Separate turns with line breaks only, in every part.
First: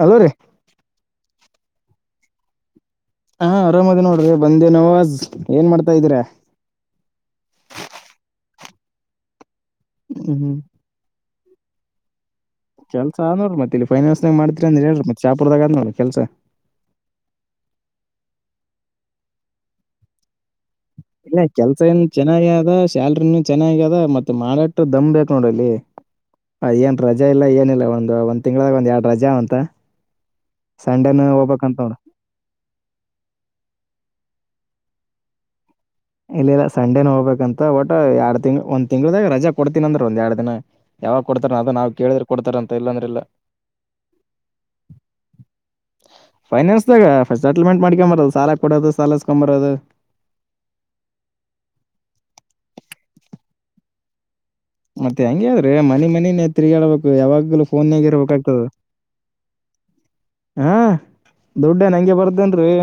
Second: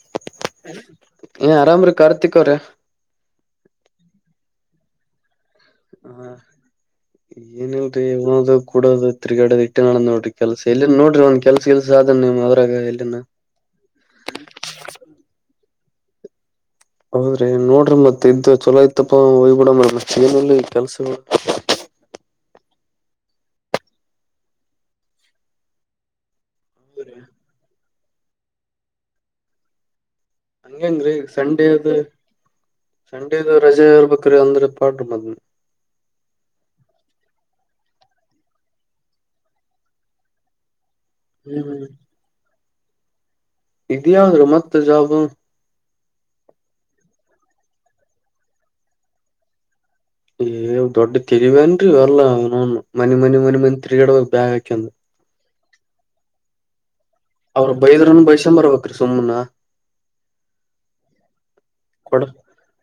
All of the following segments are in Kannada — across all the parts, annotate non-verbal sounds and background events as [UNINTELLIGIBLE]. ಹಲೋ ರೀ
ಏ ಆರಾಮ್ರೀ ಕಾರ್ತಿಕ್ ಅವರೇ
ಹಾ ಆರಾಮ್ ಅದ್ದೇನ್ ನೋಡ್ರಿ ಬಂದೆ ನವಾಜ್ ಏನ್ ಮಾಡ್ತಾ ಇದೀರಾ
ಹಾ ಏನಿಲ್ರೀ ಉಣೊದು ಕೂಡದು ತಿರುಗ್ಯಾಡದು ಮತ್ ಏನ್ ನಡದ ನೋಡ್ರಿ
ಹ್ಮ್
ಕೆಲಸ ಎಲ್ಲಿ ನೋಡ್ರಿ ಕೆಲಸ ಗಿಲಾಸ ಆದಾನ
ಕೆಲಸ ಆದ ನೋಡ್ರ ರೀ ಮತ್ ಇಲ್ಲಿ ಫೈನಾನ್ಸ್ ನಾಗ ಮಾಡತೀರಿ ಹೇಳ್ರರಿ ಮತ್ತ್ ಶಹಾಪುರದಾಗ ಅದ್ ನೋಡ್ರಿ ಕೆಲಸ
ಹೌದ್ರಿ ನೋಡ್ರಿ ಮತ್ ಇಂತ ಚಲೋ ಇತ್ತಪ್ಪ ಅಂದ್ರೆ ಹೋಗಿಬಿಡನ್ ಮತ್ ಏನಿಲ್ಲಾ
ಇಲ್ಲ ಕೆಲಸ ಏನ್ ಚೆನ್ನಾಗದ್ ಅದ ಶ್ಯಾಲ್ರಿ ಚೆನ್ನಾಗ್ಯದ ಮತ್ತ್ ಮಾಡಾಟ್ ದಮ್ ಬೇಕು ನೋಡಿಲ್ಲಿ ಹೆ ಏನ್ ರಜಾ ಇಲ್ಲ ಏನಿಲ್ಲ ಒಂದು ಒಂದ್ ತಿಂಗಳಗ ಒಂದ್ ಎರಡ್ ರಜಾ ಅವಾಂತ
ಹಂಗಂಗ್ರೀ ಸಂಡೇದು ಸಂಡೇದು ರಜೆ ಇರ್ಬೇಕ್ ನೌಕ್ರಿ ಅಂದ್ರೆ ಪಾಡ್ರಿ ಮ್
ಇಲ್ಲ ಇಲ್ಲ ಸಂಡೇನು ಹೋಗ್ಬೇಕಂತೆ ಒಟ್ಟ ಎರಡ್ ತಿಂಗ್ ಒಂದ್ ತಿಂಗಳದಾಗ ರಜಾ ಕೊಡ್ತೀನ ಅಂದ್ರೂ ಒಂದ್ ಎರಡ್ ದಿನ ಯಾವಾಗ ಕೊಡ್ತಾರ ಅದನ್ನ
ಹ್ಮ್
ನಾವು ಕೇಳಿದ್ರೆ ಕೊಡ್ತಾರ ಅಂತ ಇಲ್ಲ ಅಂದ್ರ ಇಲ್ಲ
ಇದ ಯಾವ್ದ್ರಿ ಮತ್ತ ಜಾಬ್
ಫೈನಾನ್ಸ್ ದಾಗ ಪಸ್ಟ್ ಸೆಟಲ್ಮೆಂಟ್ ಮಾಡ್ಕೊಂಬರದು ಸಾಲ ಕೊಡೋದು ಸಾಲ ಇಸ್ಕೂ ಬರೋದು
ಏ ದೊಡ್ಡ ತಿರಿವೇನ್ರಿ ಅಲ್ಲ ಅವೌನೌನ್ ಮನಿ ಮನಿ ಮನಿ ಮನಿ ತಿರ್ಗಾಡಾಗ ಬ್ಯಾಗ್ ಹಾಕಂದ
ಮತ್ತೆ ಹಂಗೆ ಆದ್ರಿ ಮನಿ ಮನಿನೇ ತಿರುಗಾಡಬೇಕು. ಯಾವಾಗ್ಲೂ
ಅವ್ರ
ಪೋನ್ ನ್ಯಾಗೆ
ಬೈದ್ರನ್ ಬೈಸಕೊಂಡ್
ಇರ್ಬೇಕಾಗ್ತದ
ಬರ್ಬೇಕ್ರಿ ಸುಮ್ನ
ಹಾ ದುಡ್ಡೇನ ಹಂಗೆ
ಕೊಡ
ಬರ್ದೇನ್ರರಿ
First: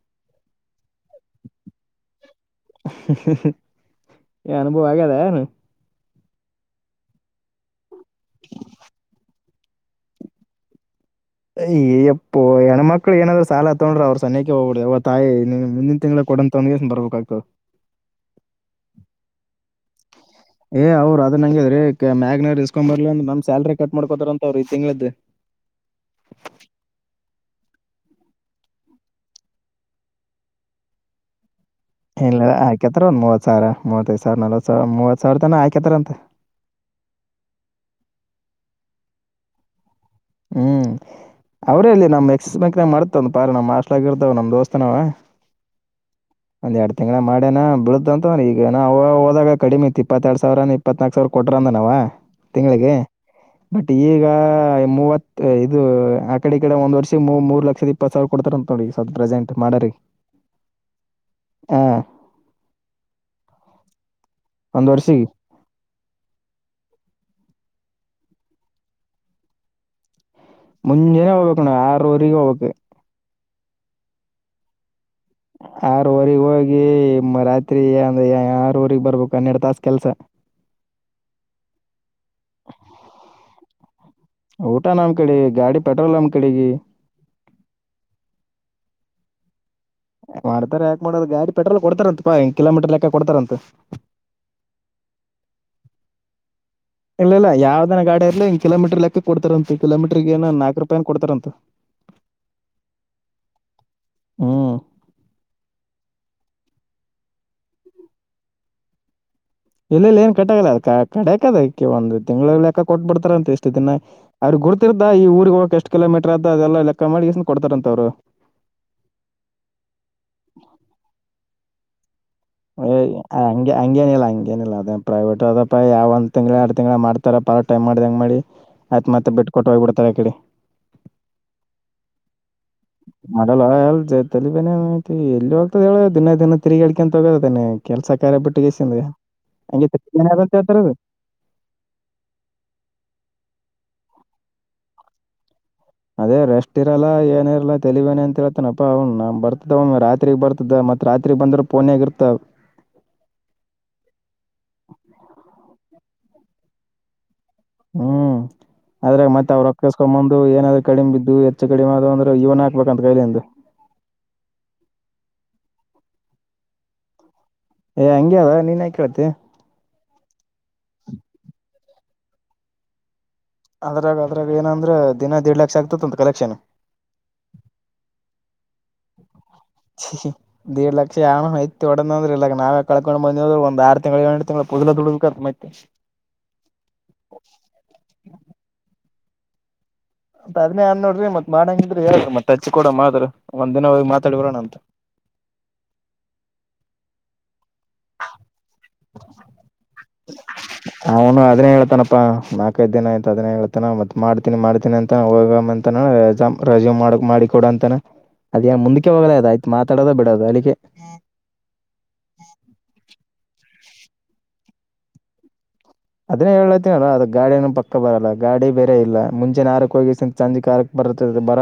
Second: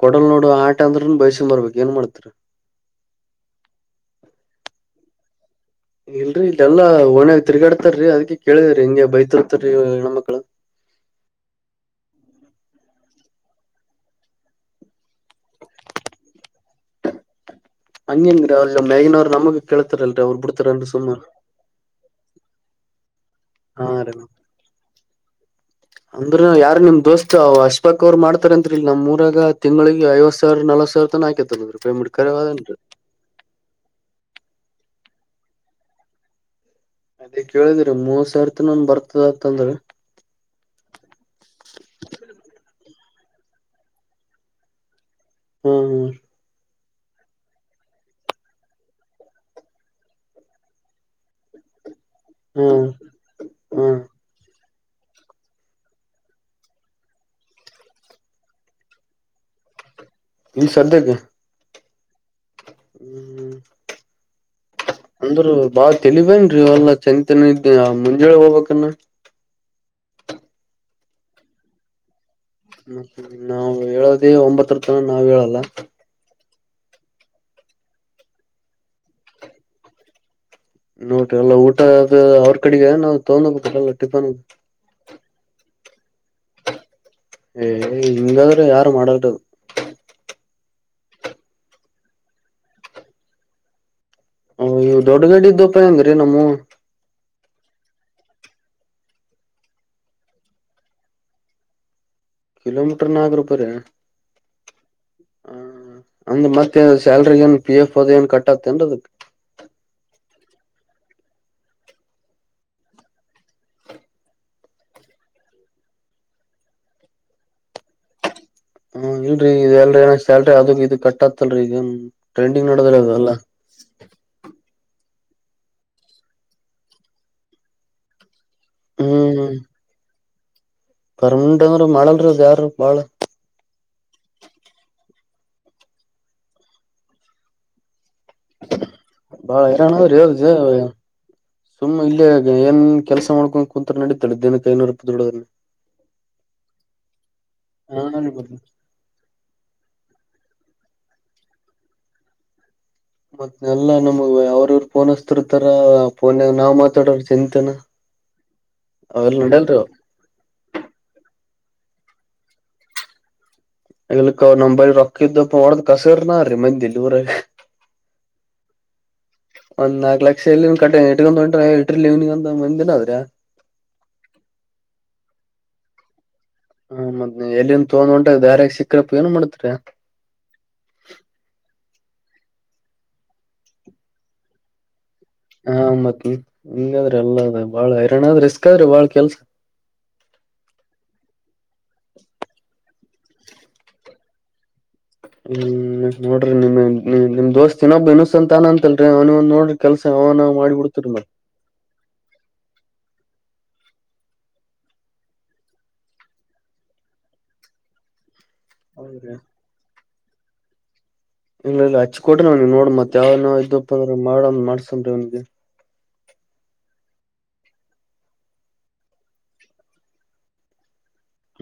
ಕೊಡಲ್ ನೋಡು ಆಟ ಅಂದ್ರೂನು ಬಯಸೊಂಡ ಬರ್ಬೇಕ್ ಏನ್ ಮಾಡ್ತ ರೀ
ಏ ಅನುಭವ ಆಗ್ಯದ ಏನ್
ಇಲ್ರರಿ ಇಲ್ಲೆಲ್ಲಾ ಒಣ್ಯಾಗ ತಿರ್ಗಾಡ್ತಾ ರೀ ಅದ್ ಕೇಳಿದ್ರಿ ಹಿಂಗೆ ಬೈತು ತ್ತಾರೀ ಹೆಣ್ಣಮಕ್ಕಳು
ಏ ಯಪೋ ಹೆಣ್ಣು ಮಕ್ಳು ಏನಾದ್ರೂ ಸಾಲ ತಗೊಂಡ್ರೆ ಅವ್ರರು ಸಂಗ್ಯಾಕೆ ಹೋಗ್ಬರದು ಅವ್ವ ತಾಯಿ ಮುಂದಿನ ತಿಂಗಳ ಕೊಡಂತ ತಂದು ಬರ್ಬೇಕಾಕು
ಹಂಗೇನಿಲ್ಲ ರೀ ಆ ಮ್ಯಾಗಿನವರು ನಮ್ಮನ್ನು ಕೇಳುತ್ತಾರೆ.
ಏ್ ಅವ್ ಅದ್ ನಂಗದ್ರೀ ಮ್ಯಾಗ್ನರ್ ಇಸ್ಕೊಂಬರ್ಲಿ
ಅರಿ ಅಂದ್ರ ಯಾರ ನಿಮ್ ದೋಸ್ತ ಅವ ಯಾರು ಬೇಕಂತ ಅವ್ ಮಾಡ್ತಾರ ಅಂತ ನಮ್ಮೂರಾಗ ತಿಂಗಳಿಗೆ ಐವತ್ತು ಸಾವಿರ ರಿಂದ ನಲವತ್ತು ಸಾವಿರ ವರೆಗೂ ಹಾಕಿಂತಾರಾ
ಇಲ್ಲಾ ಆಕ್ಯಾತರ ಒಂದ್ ಮೂವತ್ ಸಾವಿರ ಮೂವತ್ತೈ ಸಾವಿರ ಸಾವಿರ ನಲ್ವತ್ತು ಸಾವಿರ ಮೂವತ್ತು ಸಾವಿರದನ ಆಯ್ಕತಾರ ಅಂತೆ
ಅದೇ ಕೇಳಿದಿರ ಮೂವತ್ತ್ ಸಾವಿರ ತನ್ನ್ ಬರ್ತದ ಅಂತಂದ್ರ
ಹ್ಮ್ ಅವ್ರೇಲ್ಲಿ ನಮ್ಕ್ಸಸ್ ಬಂಕ್ನ ಮಾಡ್ತವ್ ಪಾರ ನಮ್ಮ್ಸ್ಟ್ ಆಗ ಇರ್ತವ ನಮ್ ದೋಸ್ತನವ
ಹ್ಮ ಹ್ಮ
ಒಂದ ಎರಡ್ ತಿಂಗ್ಳ ಮಾಡೇನ ಬಿಳು ಅಂತಂದ್ರ ಈಗ ನವು ಹದಾಗ ಕಡಿಮ ಇಪ್ಪತ್ತೆರಡು ಸಾವರ ಇಪ್ಪತ್ನಾಕ ಸಾವಿರ ಕೊಟ್ರ ನ
ಹ್ಮ್ ಹ್ಮ್
ತಿಂಗಳಿಗೆ ಬಟ್
ಹ್ಮ್
ಈಗ ಮೂವತ್ತು ಇದು ಆ ಕಡೆ ಈ ಕಡೆ ಒಂದ್ರ್ಷ ಮೂರ್ ಲಕ್ಷದ ಇಪ್ಪತ್ ಸಾವರ ಕೊಡ್ತಾರ ಅಂತ ನೋಡಿ ಸ್ವಲ್ ಪ್ರೆಸೆಂಟ್ ಮಾಡರಿ
ನೀನ್ ಸದ್ಯಕ್ಕೆ
ಹಾ
ಹ್ಮ
ಒಂದ್ ವರ್ಷಿಗೆ
ಅಂದರು ಬಾ ತಳವೇನ್ ರೀಲ್ಲ ಚ ಮ ಇದ ಮುಂಜಾನೆ ಹೋಗ್ಬೇಕಾನ
ಮುಂಜೆನೆ ಹೋಗ್ಬೇಕುಅಣ್ಣಾ ಆರೂವರೆ ಹೋಗ್ಬೇಕು
ಮತ್ತ ನಾವು ಹೇಳದೇ ಒಂಬತ್ತರ ತನ ನಾವ್ ಹೇಳಲ್ಲ
ಆರವರೆಗೆ ಹೋಗಿ ರಾತ್ರಿ ಅಂದ್ರೆ ಆರವರಿಗೆ ಬರರ್ಬೇಕು ಹನ್ನೆರಡು ತಾಸ ಕೆಲ್ಸ
ನೋಡ್ರಿ ಎಲ್ಲ ಊಟ ಅ ಅವ್ರ ಕಡೆಗೆ ನಾವವು ತಗೊಂಡ್ ಹೋಗ್ಲ್ಲ ಟಿಫನ್
ಊಟ ನಮ್ ಕಡೆ ಗಾಡಿ ಪೆಟ್ರೋಲ್ ಅಮ್ಮ ಕಡೆಗೆ
ಏ ಹಿಂಗಾದ್ರೆ ಯಾರು ಮಾಡಾರ್ದದು
ಮಾಡ್ತಾರ ಯಾಕ್ ಮಾಡೋದು ಗಾಡಿ ಪೆಟ್ರೋಲ್ ಕೊಡ್ತಾರಂತ ಪಾ ಹೆ ಕಿಲೋಮೀಟರ್ ಲೆಕ್ಕ ಕೊಡ್ತಾರಂತ
ದೊಡ್ಡ ಗಡ್ಡ್ದು ಉಪಾಯ ಅಂದ್ರೀ ನಮ್ಮ
ಇಲ್ಲ ಇಲ್ಲ ಯಾವ್ದನ ಗಾ ಇಲಿ ಹಿ ಕಿಲಮೀಟರ್ ಲೆಕ್ಕ ಕೊಡ್ತಾರಂತ ಕಿಲೋಮಿಟ್ರ ಏ ನಾಕ್ ರೊಪಾಯಿ ಕೊಡ್ತಾರ ಅಂತ
ಕಿಲೋಮೀಟರ್ ನಾಲ್ಕು ರೂಪಾಯಿ ರ
ಹ್ಮ್
ಹ ಅಂದ್ರ ಮತ್ತ ಸ್ಯಲ್ರಿ ಏನ್ ಪಿ ಎಫ್ ಅದ ಏನ್ ಕಟ್ತ್ತನ್ ಅದಕ್
ಇಲ್ಲ ಇಲ್ಲಿ ಏನ್ ಕಟ್ಟಾಗಲ್ಲ ಅ ಕಡಕ್ದ ಒಂದ್ ತಿಂಗಳ ಲೆಕ್ಕ ಕೊಟ್ಬಿಡ್ತಾರಂತ ಎಷ್ಟು ದಿನ ಅವ್ರಗ್ ಗುಡ್ತಿರ್ದ ಈ ಊರಿಗೆಗ್ ಹೋಗಕಕ್ ಎಷ್ಟ ಕಿಲೋಮೀಟರ್ ಅದ್ದ ಅದೆಲ್ಲ ಲೆಕ್ಕ ಮಾಡಿಸ ಕೊಡ್ತಾರಂತ ಅವ್ರು
ಹ್ಮ ಇಲ್ರಿ ಇಲ್ರಿ ಏನ ಸಲ್ರಿ ಅದ್ ಇದು ಕಟ್ ಆತಲ್ರರಿ ಈಗನ್
ಏ ಹಂ ಹಂಗೇನಿಲ್ಲ ಹಂಗೇನಿಲ್ಲ ಅದೇ ಪ್ರೈವೇಟ್ ಅದಪ್ಪ ಯಾವ ಒಂದ್ ತಿಂಗಳ ಎಡು ತಿಂಗ್ಳ ಮಾಡ್ತಾರ ಪ ಟೈಮ್ ಮಾಡ್ದ ಹೆಂಗ ಮಾಡಿ ಆಯ್ತ್ ಮತ್ತೆ ಬಿಟ್ಟ ಕೊಟ್ಟ ಹೋಗ್ಬಿಡ್ತಾರೆ ಆ ಕಡೆ
ಪರ್ಮೆಂಟ್ ಅಂದ್ರ ಮಾಡಲ್ರು ಯಾರು ಬಾಳ
ಮಾಡಲ್ಲ ಎಲ್ ಜತಲ್ಲಿ ಬೇನೆೇ ಎಲ್ಲಿ ಹೋಗ್ತದ ಹೇಳ ದಿನ ದಿನ ತಿರುಗಿಳಿಕಂತ ಹೋಗದ ಕೆಲ್ಸ ಕರೆ ಪೊಟ್ಟಿ ಕೆಸ ಅತ್ರದು
ಸುಮ್ಮ್ ಇಲ್ಲಿಯ ಏನ್ ಕೆಲ್ಸ ಮಾಡ್ಕೊಂಡು ಕುೂಂತರ ನಡೀತಾಳೆ ದೇನಕ್ಕೆ ಐನೂರಪ್ಪ ದದುಡೋದೆ
ಅದೇ ರೆಸ್ಟ್ ಇರಲ್ಲ ಏನ
ಹಾ
ಇರಲ್ಲಾೆಲವೇನ
ರೀ
ಅಂತ
ಮತ್
ಹೇಳ್ತಾನಪ್ಪಾ ಅವ್ನು ನಮ್ ಬರ್ತದವ ರಾತ್ರಿ ರಾತ್ರಿಗ್ ಬರ್ತದೆ ಮತ್ತ ರಾತ್ರಿ ಬಂದ್ರೆ ಪೋನಗ ಇರ್ತ
ಮತ್ ಎಲ್ಲಾ ಪೋನ್ ನಾ ಮಾತಾಡ
ಹ್ಮ್ ಅದ್ರಾಗ ಮತ್ತ
ನಡಲ್ರಿ
ಅವ್ರುಕ್ಕಸ್ಕೊಂಡ್ ಬಂದು ಏನಾದ್ರು ಕಡಿಮ ಬಿದ್ದು ಹೆಚ್ಚ ಕಡಿಮೆ ಅಂದ್ರೆ ಇವನ ಹಕ್ಬೇಕ ಅಂತ ಕೈಲೆಂದು
ಇಕ್ಕ ನಂಬೈಲ್ ರೊಕ್ಕಿದ್ದಪ್ಪ ಒಡದ್ ಕಸರ್ ನ ರೀ ಮಂದಲ್ಲಿ ಊರ
ಏ ಹಂಗಗೆ ಅ ನೀನ್ ಹೇ ಕೇಳತ್ತ
ಕ ಇಟ್ಕೊಂಡ್ ಇರ್ಲಿಗಂದು ಮಂದಿನ ಆದದ್ರ
ಅದ್ರಾಗ ಅದ್ರಾಗ ಏನ ಅಂದ್ರೆ ದಿನ ದೇಡ್ ಲಕ್ಷ ಆಗ್ತ ಅಂತ ಕಲೆಕ್ಷನ್
ಹ ಮದ್ ಎಲ್ಲಿಂದ ತೊಡ್ ಹೊಂಟಾಗ ದಾರ್ಯ ಸಿಕ್ಕ್ರಪ್ಪ ಏನ್ ಮಾಡುತ್ತೆ
ದೀಡ್ ಲಕ್ಷ ಆನಯ್ತ ಒಡಂದ್ರೆ ಇಲ್ಲ ನಾವೇ ಕಳ್ಕೊಂಡು ಬಂದ್ರ ಒಂದು ಆರು ತಿಂಗಳು ಎಏು ತಿಂಗಳು ಪದ
ಹಾ ಮತ್ ಹಿಂಗಾದ್ರಿ ಎಲ್ಲ ಅದ ಬಾಳ ಹೈರಣಾಣ ಆದ್ರ ರಿಸ್ಕ್ ಆದ್ರಿ ಬಾಳ್ ಕೆಲ್ಸ
ಆದ್ಮಿ ಅನ್ ನೋಡ್ರಿ ಮತ್ ಮಾಡಂಗಿದ್ರಿ ಹೇಳ್ರಿ ಮತ್ತತ್ ಅಚ್ಚಿ ಕೂಡ ಮಾಡ್ರರು ಒಂದ್ನ ಹೋಗಿ ಮಾತಾಡಬರೋಣ ಅಂತ
ಹ್ಮ್ ನೋಡ್ರಿ ನಿಮ ನಿಮ್ ದೋಸ್ತ್ ಸಿನೊಬ್ ಇನ್ಸ ಅಂತ ತಾನ ಅಂತಲ್ರಿ ಅವ್ನ್ ನೋಡ್ರ ಕೆಲ್ಸ ಅವನ್ ಮಾಡಿ ಬಿಡ್ತರಿ ನ್
ಕ ಇದ್ದೀನ ಆಯ್ತ ಅದೇ ಹೇಳ್ತಾನ ಮತ್ ಮಾಡ್ತೀನಿ ಮಾಡತನಿ ಅಂತ ಹೋಗಂತೆಸ್ಯೂ ಮಾಡಿಕ ಕೊಡ ಅಂತಾನ ಅದ ಮುಂದ್
ಹೌದ್ರಿ
ಹೋಗ್ಲ ಅದ ಆಯ್ತ ಮಾತಾಡೋದ ಬಿಡೋದು ಅಲ್ಲಿಕ್ಕೆ
ಇಲ್ಲ ಇಲ್ಲ ಹಚ್ಚಿ ಕೊಟ್ರಿ ಅವ್ನಿಗೆ ನೋಡ್ ಮತ್ ಯಾವನಾವ ಇದಪ್ಪ ಅಂದ್ರ ಮಾಡ ಮಾಡ್ಸನ್ ಅವ್ಗೆ
ಅದನ್ನೇ ಹೇಳಳ್ತನ ಅದ ಗಾಡ ಪಕ್ಕ ಬರಲ್ಲ ಗಾಡಿ ಬೇರೆ ಇಲ್ಲ ಮುಂಚೆ ನಾರಕ್ ಹೋಗಿ ಸಂಜೆ ಕಕ್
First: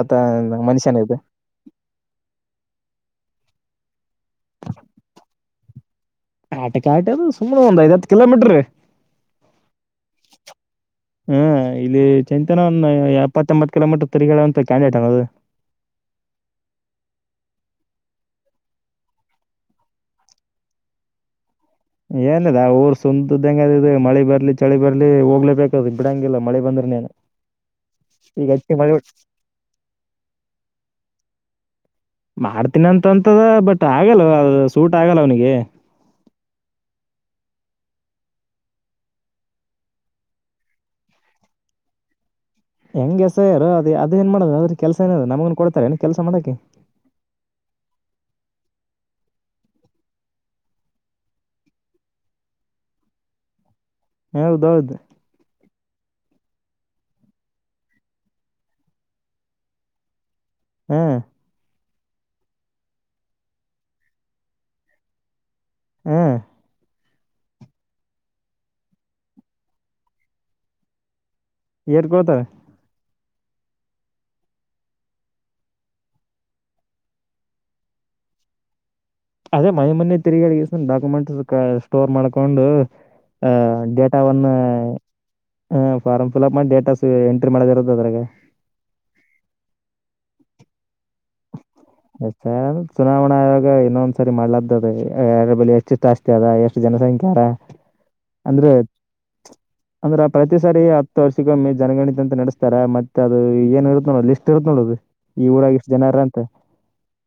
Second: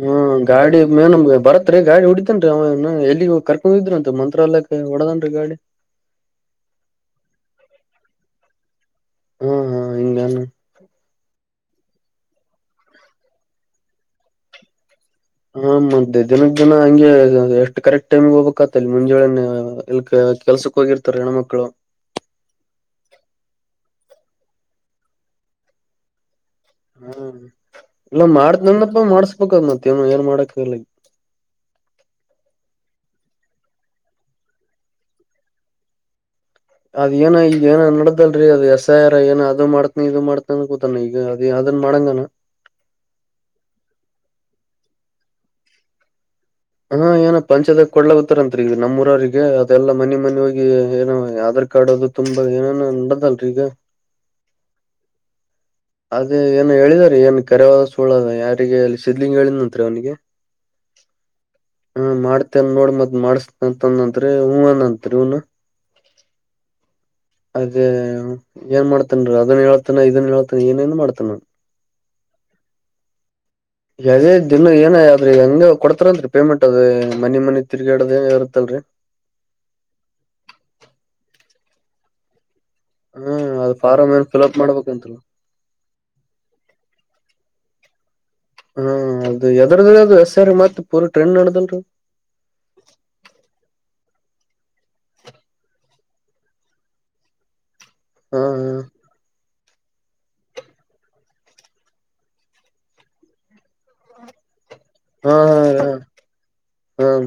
ಹ್ಮ ಗಾಡಿ ಮೇನ್ಮ್ ಬರತ್ರಿ ಗಾಡಿ ಹೊಡಿತೇನ್ ಅವನ ಎಲ್ಲಿ ಕರ್ಕೊಂಡಿದ್ರ
ಆಟೆ ಕಾಟಿ ಅದು ಸುಮ್ಮನೆ ಒಂದು ಐದು ಹತ್ತು ಕಿಲೋಮೀಟರ್
ಹಾ ಹಾ ಹಿಂಗಾನ
ಹ್ಮ ಇಲ್ಲಿ ಚಿಂತನನ್ ಒ ಎಪ್ಪತ್ತ ಎಂಬತ್ ಕಿಲೋಮೀಟರ್ ತರಿಗಂತ ಕ್ಯಾಂಡ
ಹ ಮದ್ದೆ ದಿನಕ್ ದಿನ ಹಂಗೆ ಎಷ್ಟು ಕರೆಕ್ಟ್ ಟೈಮಗ್ ಹೋಗ್ಬೇಕಕ್ ಆತ ಇಲ್ಲಿ ಮುಂಜೆಳನೆ ಇ ಕೆಲ್ಸಕ್ ಹೋಗಿರ್ತಾರೆ ಹೆಣ್ಮ ಮಕ್ಳು
ಏನದ ಊರ್ ಸುಂದದ್ದಂಗ ಮಳಿ ಬರ್ಲಿ ಚಳಿ ಬರ್ಲಿ ಹೋಗ್ಲೇಬೇಕ ಬಿಡಂಗಿಲ್ಲ ಮಳೆ ಬಂದ್ರೆ ನೀನು
ಹ್ಮ್ ಇಲ್ಲ
ಈಗ
ಮಾಡ್ತ್
ಹೆಚ್ಚಿ ಮಳೆ
ನಂದಪ್ಪ ಮಾಡ್ಸ್ಬೇಕದ್ ಮತ್ತ ಏನ್ ಮಾಡಕ್ ಹೇಳ
ಮಾಡ್ತೀನಿ ಅಂತಂತದ ಬಟ್ ಆಗಲ್ಲ ಸೂಟ್ ಆಗಲ್ಲ ಅವನಿಗೆ
ಅದ ಏನ ಈಗ ಏನ ನಡ್ದಲ್ರರಿ ಅದು ಎಸ್ ಐ ಆರ್ ಏ ಅದ್ ಮಾಡ್ತನ ಇದು ಮಾಡ್ತನ ಅನ್ ಕೂತಾನ ಈಗ ಅ ಅನ್ ಮಡಂಗಣ
ಹೆಂಗಗೆ ಎಸ ಯಾರರು ಅದು ಅದೇಏನ್ ಮಾಡ್ ಅ್ರ ಕೆಲಸ ಏನ ಅದ ನಮಗನ್ ಕೊಡ್ತಾರೆ ಏನ್ ಕೆಲ್ಸ ಮಾಡಕಿ
ಹಾ ಏನ ಪಂಚದಾಗ ಕೊಡ್ಲಾಗತ್ತಾರಂತ್ರಿ ಈಗ ನಮ್ಮೂಊರವರಿಗೆ ಅದೆಲ್ಲಾ ಮನೆ ಮನೆ ಹೋಗಿ ಏನ ಯ ಕಾಡೋದು ತುಂಬಾ ಏನ ನಡದಲ್ರರಿ ಈಗ
ಹೌದೌದು
ಅದೇ ಏನು ಹೇಳಿದಾರ ಏನ್ ಕರೆವಾದ ಸುಳ್ಳದ ಯಾರಿಗೆ ಅಲ್ಲಿ ಸಿದ್ಲಿಂಗ್ ಹೇಳಿದ್ಂತ್ರಿ ಅವನಿಗೆ
ಹ್ಮ್
ಹಾ ಮಾಡ್ತೇನ್ ನೋಡ್ ಮತ್ತ್ ಮಾಡ್ಸ್ ಅಂತನ್ಂದ ಹೂನ್ತ್ರಿ ಹೂನ
ಹ್ಮ
ಅದೇ ಏನ್ ಮಾಡ್ತನ್ ಅದನ್ ಹೇಳ್ತಾನ ಇದನ್ ಹೇಳ್ತಾನ ಏನೇನ್ ಮಾಡ್ತನ
ಎರ್ ಕೋತಾರ
ಅದೇ ದಿನ ಏನ ಅದ್ರಿ ಹೆಂಗ ಕೊಡ್ತಾರನ್ರಿ ಪೇಮೆಂಟ್ ಅದ್ ಮನಿ ಮನಿ ತಿರ್ಗಾಡದ ಇರುತ್ತಲ್ರರಿ
ಅದೇ ಮನೆ ಮನೆ ತಿರುಗಿಗ ಡಾಕ್ಯುಮೆಂಟ್ಸ್ ಸ್ಟೋರ್ ಮಾಡ್ಕೊಂಡು
ಹ್ಮ್ ಅದ್
ಆಹ
ಫಾರಂ ಏನ್
ಡೇಟಾವನ್ನ
ಫಿಲ್ಅಪ್ ಮಾಡ್ಬೇಕಂತಲ್ಲ
ಹ ಫಾರ್ಮ್ ಫಿಲ್ಅಪ್ ಮಾಡಿ ಡೇಟಾಸ್ ಎಂ ಮಾಡದ ಇರತ್ತದು ಅದ್ರಾಗ
ಹ್ಮ ಅದು ಎದರದ ಅದು ಎಸ್ ಮತ್ ಪೂರ್ ಟ್ರೆನ್ ನೋಡದಲ್ರಿ
ಎ ಚುನಾವಣಾ ಆಯೋಗ ಇನ್ನೊಂದ್ಸರಿ ಮಾಡ್ಲ್ದದ ಎರ ಬಳ ಎಷ್ಟು ಜಾಸ್ತಿ ಅದ ಎಷ್ಟು ಜನಸಂಖ್ಯಾರ
ಹಾ
ಅಂದ್ರೆ ಅಂದ್ರ ಪ್ರತಿ ಸಾರಿ ಹತ್ತು ವರ್ಷಗೊಮ್ಮೆ ಜನಗಣಿತ ಅಂತ ನಡೆಸ್ತಾರೆ ಮತ್ತತ್ ಅದು ಏನ್ ಇರುತ್ತೋ ಲಿಸ್ಟ್ ಇರುತ್ತ ನೋಡುದು ಈ ಊರಾಗಷ್ಟು ಜನರ ಅಂತ
ಹ್ಮ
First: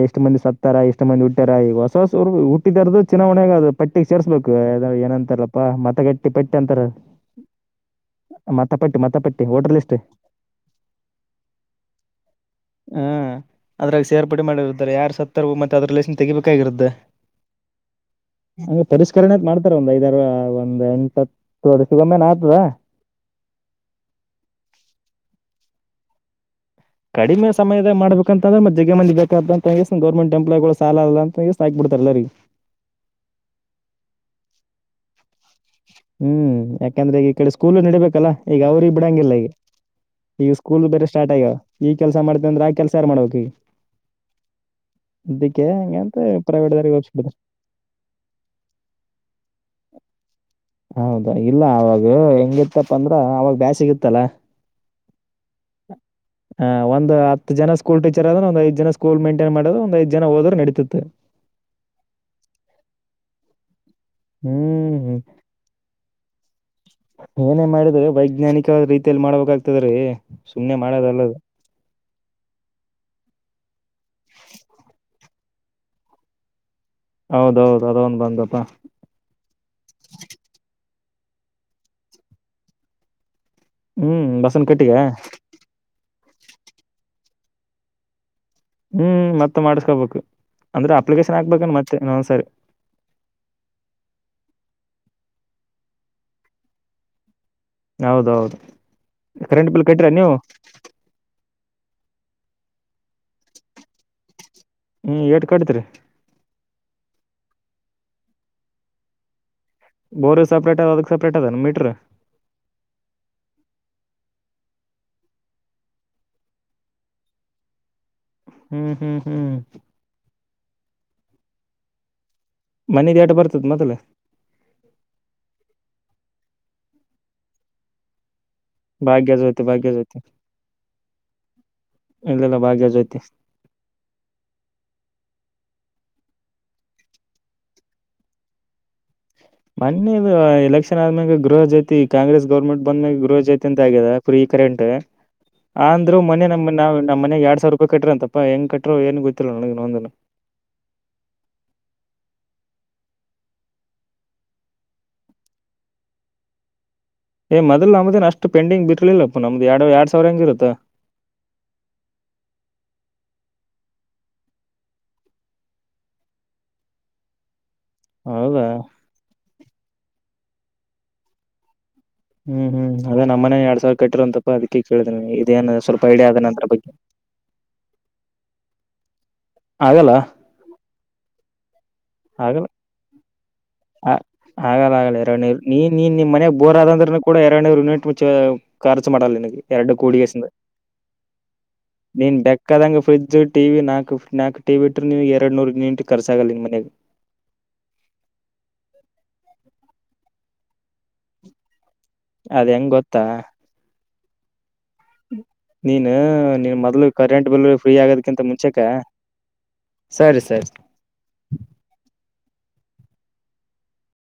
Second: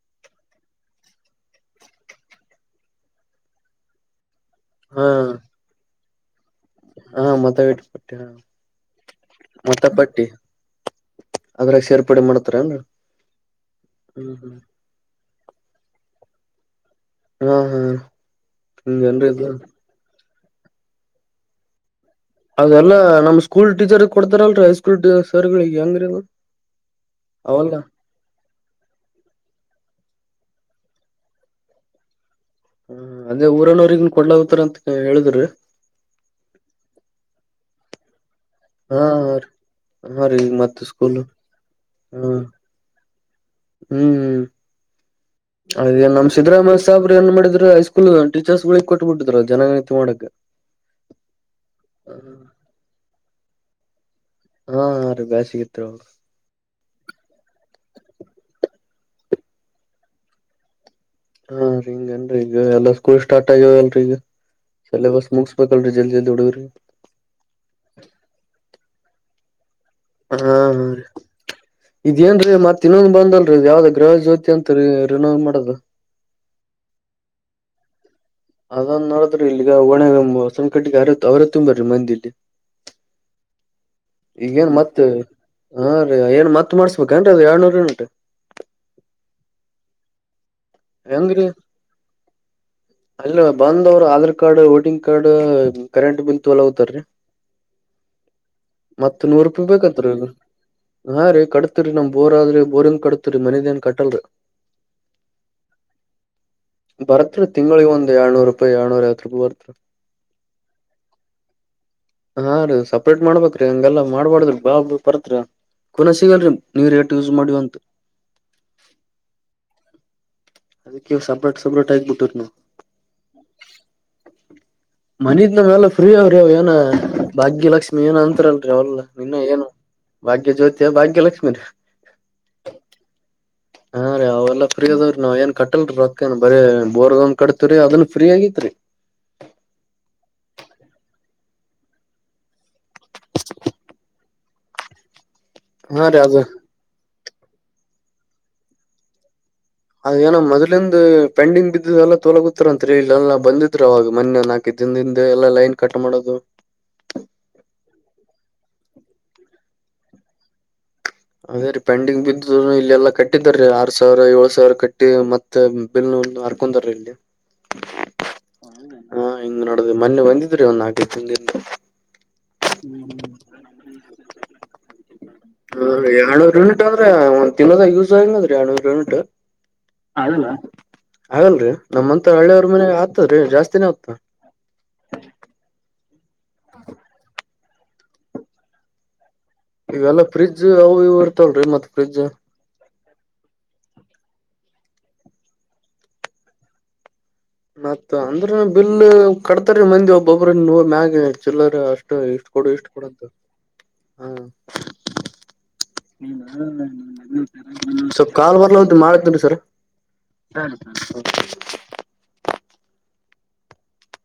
ಎಷ್ಟ್ ಮಂದಿ ಸತ್ತಾರ ಎಷ್ಟ ಮಂದಿಟ್ಟ್ಯಾರ ಈಗ ಹೊಸ ಹೊಸರು ಹುಟ್ಟಿದಾರದು ಚನ್ನ ಒಣೆಗ ಅದು ಪಟ್ಟಿಿಗೆ ಸೇರ್ಸ್ಬೇಕು
ಹಾ
ಏನಂತಾರಪ್ಪಾ ಮತಗಟ್ಟಿ ಪಟ್ಟಿ ತ
ಹಾ ಮತಗಟ್ಟ ಪಟ್ಟಿ ಹ
ಮತಪಟ್ಟಿ ಮತಪಟ್ಟಿ ವೋಟರ್
ಮತ
ಲಿಸ್ಟ್
ಪಟ್ಟಿ ಅದ್ರಾಗ ಸೇರ್ಪಡೆ ಮಾಡ್ತಾರ ಅಲ್ಲ
ಅದ್ರಾಗಿ ಸೇರ್ಪಡೆ ಮಾಡಿರ್ರೆ ಯಾರ ಸತ್ತರ್ರು ಮತ್ತೆ ಅದ ರಿಲೇಷನ್ ತೆಬೇಕಾಗಿರುತ್ತೆ
ಹಾ ಹಾ
ಹಂಗ
ಹಿಂಗೇನ್ರಿ
ಪರಿಷ್ಕರಣೆತ್
ಇದು
ಮಾಡ್ತಾರೆ ಒಂದ್ ಐದಾರ ಒಂದ್ಎಂಟು ಹತ್ತು ವರ್ಷ
ಅದದೆಲ್ಲಾ ನಮ್ ಸ್ಕೂಲ್ ಟೀಚರ್ ಕೊಡ್ತಾರಲ್ರ ಹೈಸ್ಕೂಲ್ಟ ಸರ್ಗಳಗ್ ಹೆಂಗರೀ
ಕಡಿಮೆ ಸಮಯದ ಮಾಡ್ಬೇಕಂತ ಅಂದ್ರೆ ಮತ್ತ್ ಜಜಗ ಮೇಲಿ ಬೇಕಾದಂತ ಗೌರ್ಮಂಟ್ ಎಂಪ್ಲಾಯಿ ಗಳು ಸಾಲ ಅಂತಷ್ಟ ಹಕಕ್ ಬಿಡ್ತಾರಲ್ಲರಿಗೆ
ಹ ಅದೇ ಊರನೋ್ರಗನ್ ಕೊಡ್ಲ ಹತಾರ ಅಂತ ಹೇಳಿದ್ರಿ
ಹ್ಮ್ ಯಾಕಂದ್ರೆ ಈ ಈ ಕಡೆ ಸ್ಕೂಲ ನೆಡಬೇಕಲ್ಲ ಈಗ ಅವ್ರ
ಹಾ
ಬಿಡಂಗಿಲ್ಲ ಈಗ
ಹಾ ರೀ
ಈಗ
ಮತ್ತ
ಸ್ಕೂಲ್ ಬೇರೆ ಸ್ಟಾರ್ಟ್ ಆಯ್ಯ ಈ ಕೆಲ್ಸ ಮಾಡ್ತ ಅಂದ್ರೆ ಆ ಕೆಲ್ಸ ಯಾರು ಮಾಡ್ಬೇಕಿ
ಹ್ಮ್ ಹ್ಮ್ ಅದೇ
ಹಂಗಂತ
ನಮ್
ಪ್ರೈವೇಟ್
ಸಿದ್ದರಾಮಯ್ಯ
ದಾರಿಗೆ
ಸಾಬರು ಏನ್
ಒಪ್ಸ್ಬಿಟ್ರ
ಮಾಡಿದ್ರು ಐಸ್ಕೂಲ್ ಟೀಚರ್ಸ್ ಗಳಿಗೆ ಕೊಟ್ಟುಬಿಟ್ಟಿದ್ರು ಜನ ತೊಣಕ
ಹೌದಾ ಇಲ್ಲ ಅವಾಗ ಹೆಂಗಿತ್ತಪ್ಪ ಅಂದ್ರ ಅವಾಗ ಬೇಾಸಗಿತ್ತ
ಹಾ ಆ ರ ಬ ಸಿಗತ್ ಅವ
ಒಂದ ಹ ಜನ ಸ್ಟೀಚರ್ ಆದದ್ರ ಒಂದ್ಐದ್ ಜನ ಸ್ ಮೈಂಟನ್ ಮಾಡೋ ಒಂದ್ಐದ ಜ ಹೋದ್ರು ನಡಿತತೆ
ಹಾ ರೀ ಹಿಂಗೇನ್ರಿ
ಹ್ಮ್
ಸೆಲೆಬಸ್ ಮುಗಸ್ಬೇಕಲ್ರೀ ಜಲ್ದಿಲ್ ಹುಡುಗ್ರಿ
ಏನೇ ಮಾಡಿದ ವೈಜ್ಞಾನಿಕ ರೀತಿಯಲ್ಲಿ ಮಾಡಬೇಕಾಗ್ತದೆ
ಹಾ ಹ್ಮ ರೀ ಇದೇಏನ್ರೀ ಮತ್ತ ಇನ್ನೊಂದ್ ಬಂದಲ್ರರಿ ಯಾವ್ದ ಪ್ರವ ಜ್ಯೋತಿ ಅಂತ ರೀ ರಿನೋ ಮಾಡೋದು
ಹೌದ ಹೌದು ಅದೊಂದ ಬಂದ
ಅದನ್ ನೋಡದ್ರಿ ಇಲ್ಲಿಗ ಒಣ ಸಂಕಟ್ಟಿಗೆರ ಅವರ ತುಂಬರ್ರಿ ಮಂದಿಲ್ಲಿ
ಹ್ಮ್ ಬಸನ್
ಈಗಏನ್
ಕಟ್ಟಿಗೆ
ಮತ್ ಹಾ ರೀ ಏನ್ ಮತ್ ಮಾಡಸ್ಬೇಕ ಏನ್ ಅದು ಎರನೂರಂಟ
ಹ್ಮ್ ಮತ್ತೆ ಮಾಡಸ್ಕೊಬೇಕು
ಹೆಂಗ್ರೀ ಅಲ್ಲ ಬಂದವರು ಆಧಾರ್ ಕಾರ್ಡ್ ಗ್ ಕಾರ್ಡ್ ಕರೆಂಟ್ ಬಿಲ್ ತಲ ಹತಾರೀ
ಹೌದೌದು
ಮತ್ತ ನೂರು ರೂಪಾಯಿ
ಕರೆಂಟ್ ಬಿಲ್ ಕಟ್ಟಿರ ನೀವು
ಬೇಕತ್ಹಾ ರೀ ಕಡತೀರಿ ನಮ ಬೋರ್ ಆದ್ರಿ ಬೋರಿಂಗ್ ಕಡತ್ರಿ ಮನದನ್ ಕಟಲ್ರಿ
ಹ್ಮ್ ಏಟ್ ಕಟ್ತ್ರಿ
ಬರತ್ರಿ ತಿಂಗಳಿ ಒಂದಂದು ಎಳ್ನೂರು ರೂಪಾಯಿ ಎಳ್ನೂರ ಐವತ್ತು ರೂಪಾಯಿ ಬರ್ತ್ರಿ
ಬೋರ್ ಸಪ್ರೇಟ್ ಅದ ಅದಕ್ ಸಪ್ರೇಟ್ ಅದ ಮೀಟ್ರ್
ಹಾ ರೀ ಸಪ್ರೇಟ್ ಮಾಡ್ಬೇಕ್ರೀ ಹಂಗೆಲ್ಲ ಮಾಡಬಾರ್ದ್ರ ಬಾ ಪರತ್ರಿ ಕೊನ ಸಿಗಲ್ರಿ ನೀವ್ರಟ್ ಯೂಸ್ ಮಾಡಿವ ಅಂತ
ಹ್ಮ್ ಹ್ಮ್ ಹ್ಮ್
ಅದಕ್ಕೆ ಸಬ್ರಾಟ್ ಸಬ್ರಾಟ್ ಆಗಗ್ಬಿಟ್ಟು್ ನವು
ಮನಿದ ಏಟ್ ಬರ್ತದ ಮೊದಲ
ಮನ ರತ್ ನ ವಾಲಫ್ರೀ ಅವ ಏನ ಭಾಗ್ಯಲಕ್ಷ್ಮಿ ಏನ ಅಂತರಲ್ ಅವಲ್ಲ
ಭಾಗ್ಯ
ನಿನ್ನ
ಜ್ಯೋತಿ
ಏನು
ಭಾಗ್ಯ ಜ್ಯೋತಿ
ಭಾಗ್ಯ ಜ್ಯೋತಿ ಭಾಗ್ಯಲಕ್ಷ್ಮೀ ರ
ಇಲ್ಲೆಲ್ಲ ಭಾಗ್ಯ ಜೊತಿ
ಹಾ ರೀ ಅವೆಲ್ಲ ಫ್ರೀ ಅದಾವ್ರೀ ನಾವ್ ಏನ್ ಕಟ್ಟಲ್ರಿ ರೊಕ್ಕನ್ ಬರಿ ಬೋರ್ಗಮ್ ಕಟ್ತರಿ ಅದನ್ ಫ್ರೀ ಆಗೇತ್ರಿ
ಹ ಮೊೆ ಇದು ಎಲೆಕ್ಷನ್ ಆದ್ಮ್ಯಾಗ ಗೃಹ ಜಾತಿ ಕಾಂಗ್ರೆಸ್ ಗೌರ್ಮೆಟ್ ಬಂದ್ಮ್ಯಾಗ ಗೃಹ ಜಾತಿ ಅಂತ ಆಗಿದೆು ಈ ಕರೆಂಟ್
ಹಾ
ಅಂದ್
ರೀ ಅದ
ಮನೆ ನಮ್ ನಾವ್ ನಮ್ಮ ಮನೆಗ್ ಎರಡ್ ಸಾವಿರ ರೂಪಾಯಿ ಕಟ್ಟ್ರ ಅಂತಪ್ಪಾ ಹೆಂಗ್ ಕಟ್ಟ್ರರು ಏನ್ ಗೊತ್ತ
ಅದ ಏನ ಮೊದ್ಲಿ್ ಪೆಂಡಿಂಗ್ ಬಿದ್ದು ಎಲ್ಲಾ ತೋಲಗ ಇಂತ ಇಲ್ಲ ಎಲ್ಲಾ ಬಂದಿದ್ರ ಅವಾಗ ಮನನ್ ಹಾಕಿದ್ದ ದಿನಿಂದ ಎಲ್ಲಾ ಲೈನ್ ಕಟ್ ಮಾಡೋದು
ಏ ಮೊದಲ್ ನಮ್ದೇನ್ ಅಷ್ಟು ಪೆಂಡಿಂಗ್ ಬಿರ್ಲಿಲ್ಲಪ್ಪ ನಮ್ದ ಎಡು ಎರಡ್ ಸಾವಿರ ಹಂಗಿರುತ್ತಾ
ಅದೇ ರೀ ಪೆಂಡಿಂಗ್ ಬಿದ್ದ ಇಲ್ಲ ಎಲ್ಲಾ ಕಟ್ಟಿದಾರೀ ಆರ್ ಸಾವಿರ ಏಳ ಸಾವಿರ ಕಟ್ಟಿ ಮತ್ತ ಬಿಲ್ ಅರ್ಕೊೊಂಡರ ಇಲ್ಲಿ
ಹೌದಾ
ಹಾ ಹಿಂಗ್ ನೋಡುದು ಮೊನ್ನೆ ಬಂದಿದ್ರಿ ಒಂದು ನಾಕೈ ತಿಿಂದ
ಹ್ಮ್ ಹ್ಮ್ದೇ ನಮ್ಮನೇ ಎರಡ್ ಸಾವಿರ ಕಟ್ಟಿರ ಅಂತ ಅದಕ್ಕೆ ಕೇಳಿದ್ರಿ ಇದೇಏನ
ಹ್ಮ ಎರ್ಡ್ನೂರ್ ಯುನಿಟ್ ಅ್ರೆ ಒಂದ ತಿನ್ಲದ ಯೂಸ್ ಆಗನ್ರೆ ಎಏಡ್ನೂರ್ ಯೂನಿಟ್
ಆಗಲ್ಲ
ಅಲ್ಲ ಹಾಗಲ್ರಿ ನಮ್ಮಂತ
ಆಗಲ್ಲ
ಹಳ್ಳಿಯವ್ರ ಮನ್ಗ ಆಗ್ತದ್ರೀ ಜಾಸ್ತಿ
ಆ ಆಗಲ್ಲ ಆಗಲ್ಲ ಎರಡುರು ನೀ ನೀನ್ ನಿಮ್ಮ ಮನೆಯಗ್ ಬೋರ್ ಆದಂದ್ರನುೂ ಕೂಡ ಮು ಖರ್ಚ ಮಾಡಗೆ ಎರಡು ಕೂಡಿ
ಇವೆಲ್ಲಾ
ಕೆಸ
ಫ್ರಿಜ್ ಅವು ಇವು ಇರ್ತವಲ್ರಿ ಮತ್ ಫ್ರಿಜ್
ನೀನ್ ಬೆಕ್ಕದಂಗ ಫ್ರಿಜ್ ಟಿ ನಾಲ್ಕು ನಾಲ್ಕು ಟಿ ಇಟ್ಟುವು ಎರಡು ನೂರು ಯೂನಿಟ್ ಖರ್ಚಾಗಗಲ್ಲ ನಿಮ್ಮ ಮನೆಗೆ
ಮತ್ತ ಅಂದ್ರೆ ಬಿಲ್ ಕಟ್ತರಿ ಮಂದಿ ಒಬ್ಬೊಬ್ಮ್ಯಾಗ ಆಕ್ಚುಲರ್ ಅಷ್ಟು ಇಷ್ಟ ಕೊಡು ಇಷ್ಟ ಕೊಡಂತ
ಹ್ಮ ಫ್ರೀ
ಸ್ವಲ್ಪ್
ಆಗೋದಕ್ಕಿಂತ
ಕಾಲ್
ಮುಂಚೆಕ
ಬರ್ಲಂತ ಮಾಡತ್ನ್ರಿ ಸರ್ ಸರಿ
ಸರಿ ಸರಿ
ಸ [UNINTELLIGIBLE]